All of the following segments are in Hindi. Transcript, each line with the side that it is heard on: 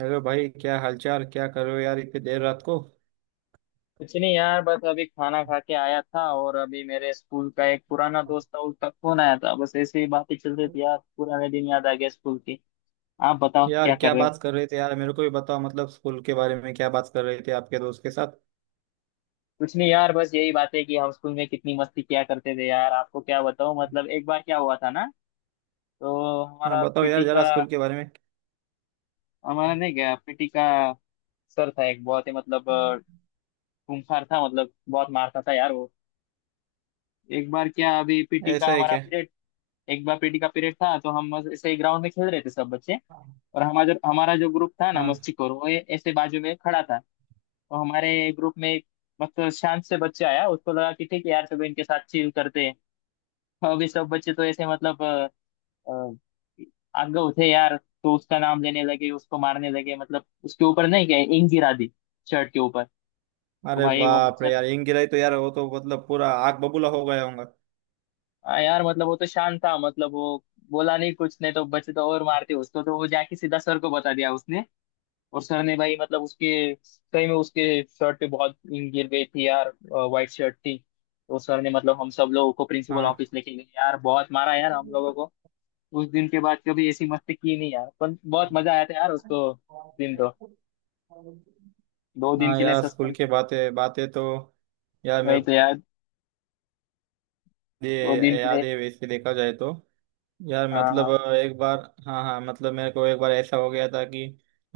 right: हेलो भाई, क्या हालचाल? क्या कर रहे हो यार इतनी देर रात को?
left: कुछ नहीं यार, बस अभी खाना खा के आया था। और अभी मेरे स्कूल का एक पुराना दोस्त था, उसका फोन आया था। बस ऐसे ही बातें चल रही थी यार, पुराने दिन याद आ गया स्कूल की। आप बताओ
right: यार
left: क्या कर
right: क्या
left: रहे हो।
right: बात कर रहे थे यार? मेरे को भी बताओ, मतलब स्कूल के बारे में क्या बात कर रहे थे आपके दोस्त के साथ?
left: कुछ नहीं यार, बस यही बात है कि हम स्कूल में कितनी मस्ती किया करते थे। यार आपको क्या बताऊं, मतलब एक बार क्या हुआ था ना। तो
right: हाँ
left: हमारा
right: बताओ
left: पीटी
right: यार जरा
left: का।
right: स्कूल के बारे
left: हमारा नहीं गया, पीटी का सर था एक बहुत ही मतलब
right: में।
left: खूंखार था, मतलब बहुत मारता था यार वो। एक बार क्या, अभी पीटी का
right: ऐसा है
left: हमारा
right: क्या?
left: पीरियड। एक बार पीटी का पीरियड था तो हम बस ऐसे ग्राउंड में खेल रहे थे सब बच्चे। और हमारा जो ग्रुप था ना,
right: हाँ।
left: मस्ती करो वो ऐसे बाजू में खड़ा था। तो हमारे ग्रुप में एक मतलब शांत से बच्चा आया, उसको लगा कि ठीक है यार सब इनके साथ चिल करते हैं। तो अभी सब बच्चे तो ऐसे मतलब आगे थे यार। तो उसका नाम लेने लगे, उसको मारने लगे, मतलब उसके ऊपर नहीं क्या इंक गिरा दी शर्ट के ऊपर। तो
right: अरे
left: भाई वो
right: बाप रे
left: बच्चा।
right: यार, इंग गिराई तो यार वो तो मतलब पूरा आग बबूला हो गया होगा।
left: आ यार, मतलब वो तो शांत था, मतलब वो बोला नहीं कुछ नहीं, तो बच्चे तो और मारते उसको, तो वो जाके सीधा सर को बता दिया उसने। और सर ने भाई मतलब उसके, सही में उसके शर्ट पे बहुत ink गिर गई थी यार, वाइट शर्ट थी। तो सर ने मतलब हम सब लोगों को प्रिंसिपल
right: हाँ।
left: ऑफिस लेके गए यार, बहुत मारा यार हम लोगों को। उस दिन के बाद कभी ऐसी मस्ती की नहीं यार, पर बहुत मजा आया था यार उसको। दिन तो 2 दिन
right: हाँ
left: के लिए
right: यार स्कूल
left: सस्पेंड।
right: के बातें बातें तो यार मेरे
left: वही
right: को
left: तो यार। 2 दिन
right: ये
left: के
right: याद
left: लिए।
right: है। वैसे देखा जाए तो यार
left: हाँ,
right: मतलब
left: हाँ।
right: एक बार। हाँ हाँ, मतलब मेरे को एक बार ऐसा हो गया था कि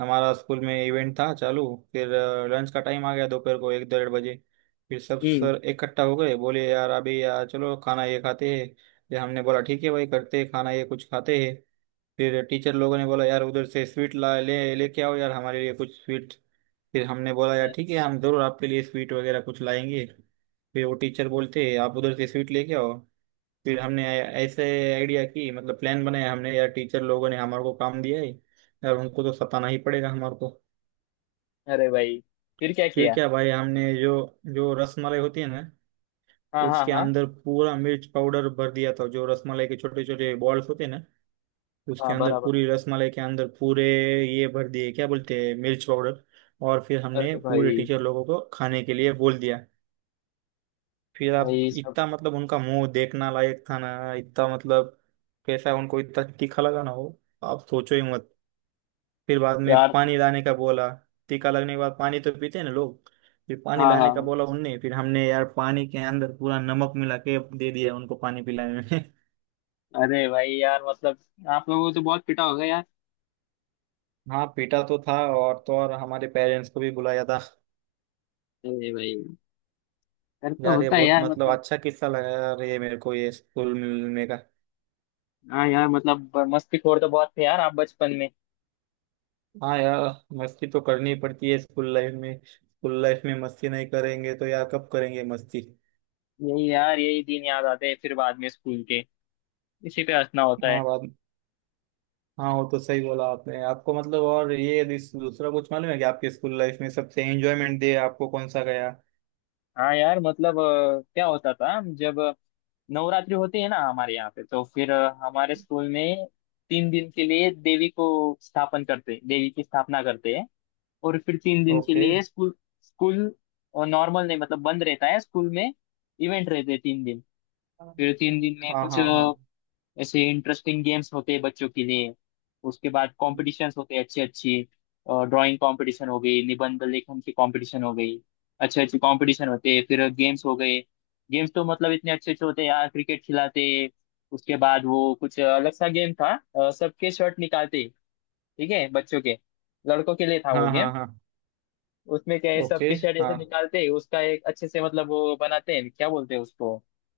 right: हमारा स्कूल में इवेंट था चालू। फिर लंच का टाइम आ गया दोपहर को 1 डेढ़ बजे। फिर सब
left: हम्म।
right: सर इकट्ठा हो गए, बोले यार अभी यार चलो खाना ये खाते हैं। फिर हमने बोला ठीक है भाई, करते हैं खाना, ये कुछ खाते हैं। फिर टीचर लोगों ने बोला यार उधर से स्वीट ला ले लेके आओ यार, हमारे लिए कुछ स्वीट। फिर हमने बोला यार ठीक है, हम जरूर आपके लिए स्वीट वगैरह कुछ लाएंगे। फिर वो टीचर बोलते आप उधर से स्वीट लेके आओ। फिर हमने ऐसे आइडिया की, मतलब प्लान बनाया हमने, यार टीचर लोगों ने हमारे को काम दिया है यार, उनको तो सताना ही पड़ेगा हमारे को।
left: अरे भाई, फिर क्या
right: फिर
left: किया।
right: क्या भाई, हमने जो जो रसमलाई होती है ना,
left: हाँ, हाँ,
right: उसके
left: हाँ।
right: अंदर पूरा मिर्च पाउडर भर दिया था। जो रसमलाई के छोटे छोटे बॉल्स होते हैं ना, उसके
left: हाँ,
right: अंदर,
left: बराबर।
right: पूरी रसमलाई के अंदर पूरे ये भर दिए, क्या बोलते हैं, मिर्च पाउडर। और फिर हमने
left: अरे
right: पूरे
left: भाई।
right: टीचर लोगों को खाने के लिए बोल दिया। फिर आप
left: भाई सब।
right: इतना, मतलब उनका मुंह देखना लायक था ना, इतना मतलब कैसा उनको इतना तीखा लगा ना हो, आप सोचो ही मत। फिर बाद में
left: यार।
right: पानी लाने का बोला। टीका लगने के बाद पानी तो पीते हैं ना लोग। फिर पानी
left: हाँ, हाँ,
right: लाने का
left: हाँ।
right: बोला उनने, फिर हमने यार पानी के अंदर पूरा नमक मिला के दे दिया उनको पानी पिलाने में।
left: अरे भाई यार मतलब, आप लोगों को तो बहुत पिटा होगा यार।
right: हाँ पीटा तो था, और तो और हमारे पेरेंट्स को भी बुलाया था।
left: अरे भाई। डर तो
right: यार ये
left: होता है
right: बहुत
left: यार
right: मतलब
left: मतलब।
right: अच्छा किस्सा लगा यार ये मेरे को, ये स्कूल मिलने का।
left: हाँ यार मतलब मस्तीखोर तो बहुत थे यार, आप बचपन में।
right: हाँ यार, मस्ती तो करनी पड़ती है स्कूल लाइफ में, स्कूल लाइफ में मस्ती नहीं करेंगे तो यार कब करेंगे मस्ती?
left: यही यार, यही दिन याद आते हैं फिर बाद में स्कूल के। इसी पे हंसना होता है।
right: हाँ बात। हाँ वो तो सही बोला आपने। आपको मतलब और ये दूसरा कुछ मालूम है कि आपके स्कूल लाइफ में सबसे एंजॉयमेंट दिया आपको कौन सा गया?
left: हाँ यार मतलब, क्या होता था जब नवरात्रि होती है ना हमारे यहाँ पे, तो फिर हमारे स्कूल में 3 दिन के लिए देवी को स्थापन करते, देवी की स्थापना करते हैं। और फिर 3 दिन के
right: ओके।
left: लिए स्कूल स्कूल नॉर्मल नहीं, मतलब बंद रहता है। स्कूल में इवेंट रहते हैं 3 दिन। फिर तीन दिन में
right: हाँ
left: कुछ
right: हाँ हाँ।
left: ऐसे इंटरेस्टिंग गेम्स होते हैं बच्चों के लिए। उसके बाद कॉम्पिटिशन्स होते हैं अच्छे अच्छे। ड्राइंग कंपटीशन हो गई, निबंध लेखन की कंपटीशन हो गई। अच्छे अच्छे कंपटीशन होते हैं, फिर गेम्स हो गए। गेम्स तो मतलब इतने अच्छे अच्छे होते हैं यार, क्रिकेट खिलाते हैं। उसके बाद वो कुछ अलग सा गेम था। सबके शर्ट निकालते। ठीक है, बच्चों के, लड़कों के लिए था वो
right: हाँ
left: गेम।
right: हाँ हाँ।
left: उसमें क्या है,
right: ओके।
left: सबके शर्ट ऐसे
right: हाँ
left: निकालते, उसका एक अच्छे से मतलब वो बनाते हैं, क्या बोलते हैं उसको,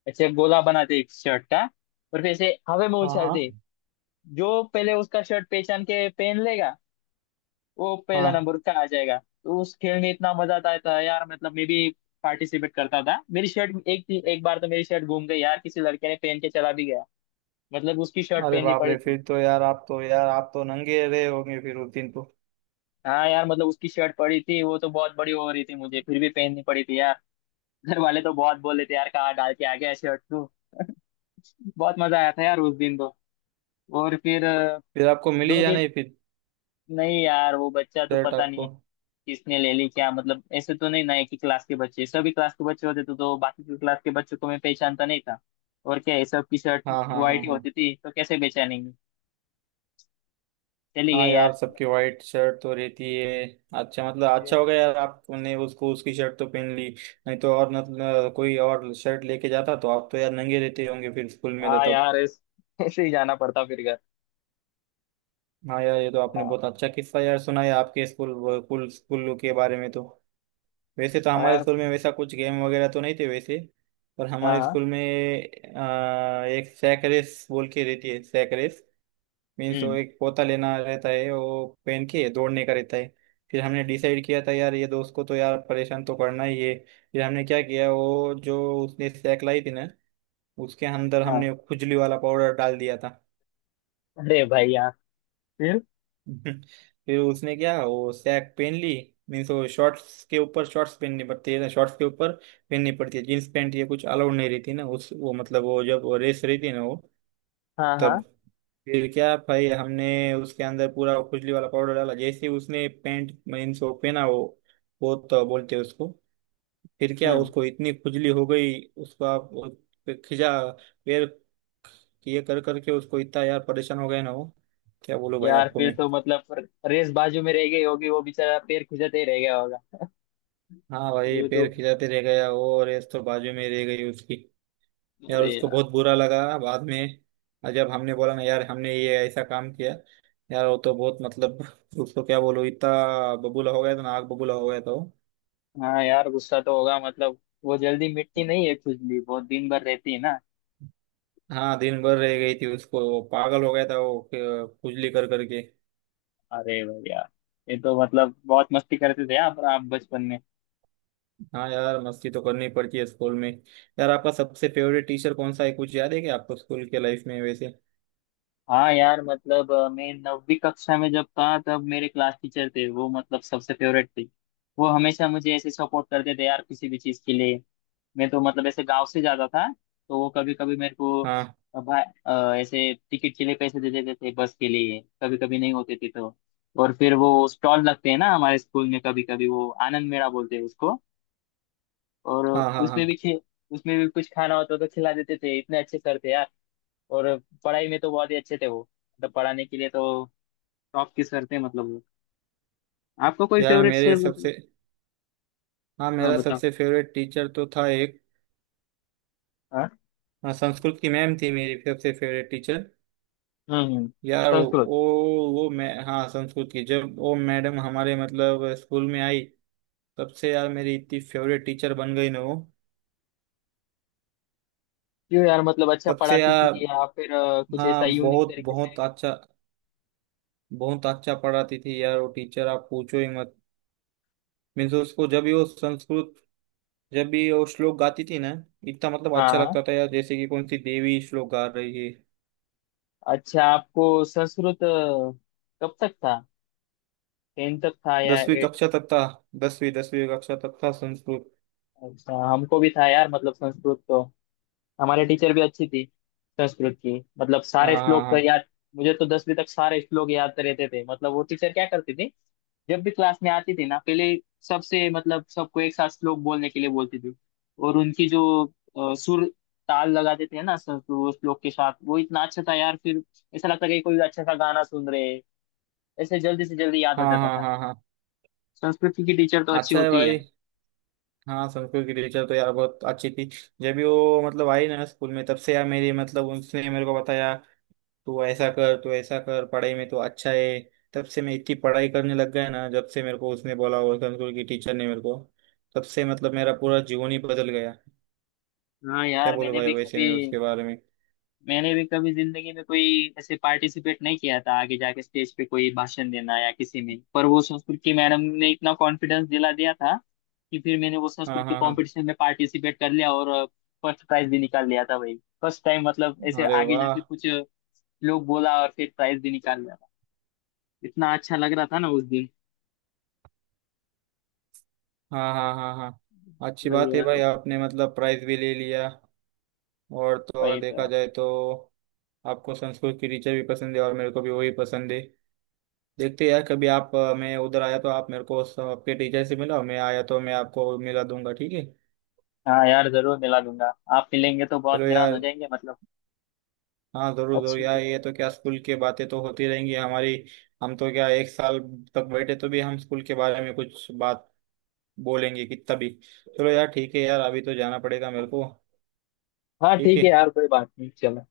left: ऐसे गोला बनाते एक शर्ट का। और फिर ऐसे हवा में
right: हाँ
left: उछालते।
right: हाँ
left: जो पहले उसका शर्ट पहचान के पहन लेगा, वो पहला
right: हाँ।
left: नंबर उसका आ जाएगा। तो उस खेल में इतना मजा आता था यार, मतलब मैं भी पार्टिसिपेट करता था। मेरी शर्ट एक एक बार तो मेरी शर्ट घूम गई यार, किसी लड़के ने पहन के चला भी गया, मतलब उसकी शर्ट
right: अरे
left: पहननी
right: बाप रे,
left: पड़ी थी।
right: फिर तो यार आप तो, यार आप तो नंगे रहे होंगे फिर उस दिन तो।
left: हाँ यार मतलब, उसकी शर्ट पड़ी थी, वो तो बहुत बड़ी हो रही थी, मुझे फिर भी पहननी पड़ी थी यार। घर वाले तो बहुत बोले थे यार, कहाँ डाल के आ गया शर्ट तू। बहुत मजा आया था यार उस दिन तो। और फिर
right: फिर आपको
left: दो
right: मिली या
left: दिन
right: नहीं फिर
left: नहीं यार, वो बच्चा तो
right: शर्ट
left: पता
right: आपको?
left: नहीं किसने ले ली क्या, मतलब ऐसे तो नहीं ना एक ही क्लास के बच्चे, सभी क्लास के बच्चे होते तो बाकी के क्लास के बच्चों को मैं पहचानता नहीं था। और क्या है, सबकी शर्ट
right: हाँ हाँ
left: वाइट
right: हाँ
left: ही
right: हाँ।
left: होती थी, तो कैसे पहचानेंगे। चली
right: हाँ
left: गई यार।
right: यार सबकी वाइट शर्ट तो रहती है। अच्छा मतलब अच्छा हो गया यार आपने, उसको उसकी शर्ट तो पहन ली। नहीं तो और, मतलब कोई और शर्ट लेके जाता तो आप तो यार नंगे रहते होंगे फिर स्कूल में तो
left: हाँ
right: तब।
left: यार ऐसे ही जाना पड़ता फिर घर।
right: हाँ यार ये तो आपने
left: हाँ,
right: बहुत अच्छा किस्सा यार सुनाया आपके स्कूल, स्कूल के बारे में तो। वैसे तो
left: हाँ
right: हमारे
left: यार।
right: स्कूल में वैसा कुछ गेम वगैरह तो नहीं थे वैसे, पर
left: हाँ,
right: हमारे
left: हाँ,
right: स्कूल में एक सैक रेस बोल के रहती है, सैक रेस। मीन्स वो
left: हम्म।
right: एक पोता लेना रहता है, वो पहन के दौड़ने का रहता है। फिर हमने डिसाइड किया था यार ये दोस्त को तो यार परेशान तो करना ही है। फिर हमने क्या किया वो जो उसने सैक लाई थी ना, उसके अंदर
left: हाँ।
right: हमने खुजली वाला पाउडर डाल दिया था।
left: अरे भाई यार, फिर।
right: फिर उसने क्या, वो सैक पहन ली। मीन्स वो शॉर्ट्स के ऊपर, शॉर्ट्स पहननी पड़ती है ना शॉर्ट्स के ऊपर, पहननी पड़ती है, जींस पैंट ये कुछ अलाउड नहीं रहती ना उस, वो मतलब वो जब रेस रहती है ना वो,
left: हाँ,
right: तब।
left: हाँ।
right: फिर क्या भाई हमने उसके अंदर पूरा खुजली वाला पाउडर डाला, जैसे ही उसने पैंट मीन्स वो पहना वो तो बोलते हैं उसको, फिर क्या
left: हम्म।
right: उसको इतनी खुजली हो गई। उसको आप वो खिंचा पैर ये कर करके उसको इतना यार परेशान हो गया ना वो, क्या बोलो भाई
left: यार
right: आपको
left: फिर
right: मैं?
left: तो मतलब, रेस बाजू में रह गई होगी, वो बेचारा पैर खुजाते ही रह गया होगा।
right: हाँ भाई
left: ये तो।
right: पैर खिंचाते रह गया और रेस तो बाजू में रह गई उसकी। यार
left: अरे
right: उसको
left: यार।
right: बहुत बुरा लगा बाद में, जब हमने बोला ना यार हमने ये ऐसा काम किया। यार वो तो बहुत मतलब उसको क्या बोलूं, इतना बबूला हो गया था ना, आग बबूला हो गया था वो।
left: हाँ यार, गुस्सा तो होगा मतलब, वो जल्दी मिटती नहीं है खुजली, बहुत दिन भर रहती है ना।
right: हाँ दिन भर रह गई थी उसको, वो पागल हो गया था वो खुजली कर करके।
left: अरे भैया। ये तो मतलब बहुत मस्ती करते थे आप बचपन में।
right: हाँ यार मस्ती तो करनी पड़ती है स्कूल में। यार आपका सबसे फेवरेट टीचर कौन सा है, कुछ याद है क्या आपको स्कूल के लाइफ में वैसे?
left: हाँ यार मतलब मैं 9वीं कक्षा में जब था, तब मेरे क्लास टीचर थे वो, मतलब सबसे फेवरेट थे। वो हमेशा मुझे ऐसे सपोर्ट करते थे यार किसी भी चीज के लिए। मैं तो मतलब ऐसे गांव से जाता था, तो वो कभी कभी मेरे को
right: हाँ
left: भाई ऐसे टिकट के लिए पैसे दे देते थे बस के लिए, कभी कभी नहीं होते थे तो। और फिर वो स्टॉल लगते हैं ना हमारे स्कूल में, कभी कभी वो आनंद मेला बोलते हैं उसको। और
right: हाँ हाँ।
left: उसमें
right: हाँ
left: भी खे उसमें भी कुछ खाना होता तो खिला देते थे, इतने अच्छे सर थे यार। और पढ़ाई में तो बहुत ही अच्छे थे वो, मतलब पढ़ाने के लिए तो टॉप के सर थे मतलब वो। आपको कोई
right: यार
left: फेवरेट
right: मेरे
left: सर मतलब?
right: सबसे, हाँ
left: हाँ
right: मेरा
left: बताओ।
right: सबसे फेवरेट टीचर तो था एक।
left: हाँ।
right: हाँ, संस्कृत की मैम थी मेरी सबसे फेवरेट टीचर।
left: हम्म, हम्म।
right: यार वो
left: संस्कृत।
right: वो मैं, हाँ संस्कृत की जब वो मैडम हमारे मतलब स्कूल में आई, तब से यार मेरी इतनी फेवरेट टीचर बन गई ना वो।
left: क्यों यार मतलब, अच्छा
right: तब से
left: पढ़ाती थी,
right: यार,
left: या फिर कुछ ऐसा
right: हाँ
left: यूनिक
right: बहुत
left: तरीके से?
right: बहुत अच्छा, बहुत अच्छा पढ़ाती थी यार वो टीचर आप पूछो ही मत। मीन्स उसको जब भी वो संस्कृत, जब भी वो श्लोक गाती थी ना, इतना मतलब
left: हाँ,
right: अच्छा
left: हाँ।
right: लगता था यार जैसे कि कौन सी देवी श्लोक गा रही है।
left: अच्छा आपको संस्कृत कब तक था? 10 तक था या
right: दसवीं
left: 8?
right: कक्षा तक था। दसवीं दसवीं कक्षा तक था संस्कृत।
left: अच्छा हमको भी था यार, मतलब संस्कृत तो हमारे टीचर भी अच्छी थी। संस्कृत की मतलब
right: हाँ
left: सारे
right: हाँ
left: श्लोक तो
right: हाँ
left: याद, मुझे तो 10वीं तक सारे श्लोक याद तो रहते थे। मतलब वो टीचर क्या करती थी, जब भी क्लास में आती थी ना पहले, सबसे मतलब सबको एक साथ श्लोक बोलने के लिए बोलती थी। और उनकी जो सुर ताल लगाते थे ना सब वो श्लोक के साथ, वो इतना अच्छा था यार। फिर ऐसा लगता कि कोई अच्छा सा गाना सुन रहे हैं। ऐसे जल्दी से जल्दी याद हो
right: हाँ
left: जाता
right: हाँ
left: था।
right: हाँ हाँ हाँ।
left: संस्कृत की टीचर तो अच्छी
right: अच्छा है
left: होती
right: भाई।
left: है।
right: हाँ संस्कृत की टीचर तो यार बहुत अच्छी थी। जब भी वो मतलब आई ना स्कूल में, तब से यार मेरी, मतलब उसने मेरे को बताया तू ऐसा कर, तू ऐसा कर, पढ़ाई में तो अच्छा है। तब से मैं इतनी पढ़ाई करने लग गया ना, जब से मेरे को उसने बोला, वो संस्कृत की टीचर ने मेरे को। तब से मतलब मेरा पूरा जीवन ही बदल गया।
left: हाँ
right: क्या
left: यार,
right: बोलूं
left: मैंने
right: भाई
left: भी
right: वैसे
left: कभी
right: मैं उसके बारे में।
left: मैंने भी कभी जिंदगी में कोई ऐसे पार्टिसिपेट नहीं किया था, आगे जाके स्टेज पे कोई भाषण देना या किसी में, पर वो संस्कृत की मैडम ने इतना कॉन्फिडेंस दिला दिया था कि फिर मैंने वो
right: हाँ
left: संस्कृत के
right: हाँ हाँ।
left: कंपटीशन में पार्टिसिपेट कर लिया, और फर्स्ट प्राइज भी निकाल लिया था भाई। फर्स्ट टाइम मतलब ऐसे
right: अरे
left: आगे
right: वाह।
left: जाके कुछ लोग बोला, और फिर प्राइज भी निकाल लिया था। इतना अच्छा लग रहा था ना उस दिन।
right: हाँ हाँ हाँ हाँ, अच्छी
left: वही
right: बात है
left: यार।
right: भाई, आपने मतलब प्राइज भी ले लिया। और तो और
left: वही तो
right: देखा
left: है।
right: जाए तो आपको संस्कृत की टीचर भी पसंद है और मेरे को भी वही पसंद है। देखते हैं यार कभी आप मैं उधर आया तो आप मेरे को आपके टीचर से मिला, मैं आया तो मैं आपको मिला दूंगा ठीक है।
left: हाँ यार, जरूर मिला दूंगा। आप मिलेंगे तो बहुत
right: चलो
left: हैरान हो
right: यार।
left: जाएंगे मतलब।
right: हाँ जरूर जरूर
left: अच्छी।
right: यार, ये तो क्या स्कूल की बातें तो होती रहेंगी हमारी। हम तो क्या एक साल तक बैठे तो भी हम स्कूल के बारे में कुछ बात बोलेंगे कितना भी। चलो यार ठीक है यार, अभी तो जाना पड़ेगा मेरे को।
left: हाँ
right: ठीक
left: ठीक है
right: है।
left: यार, कोई बात नहीं, चलो।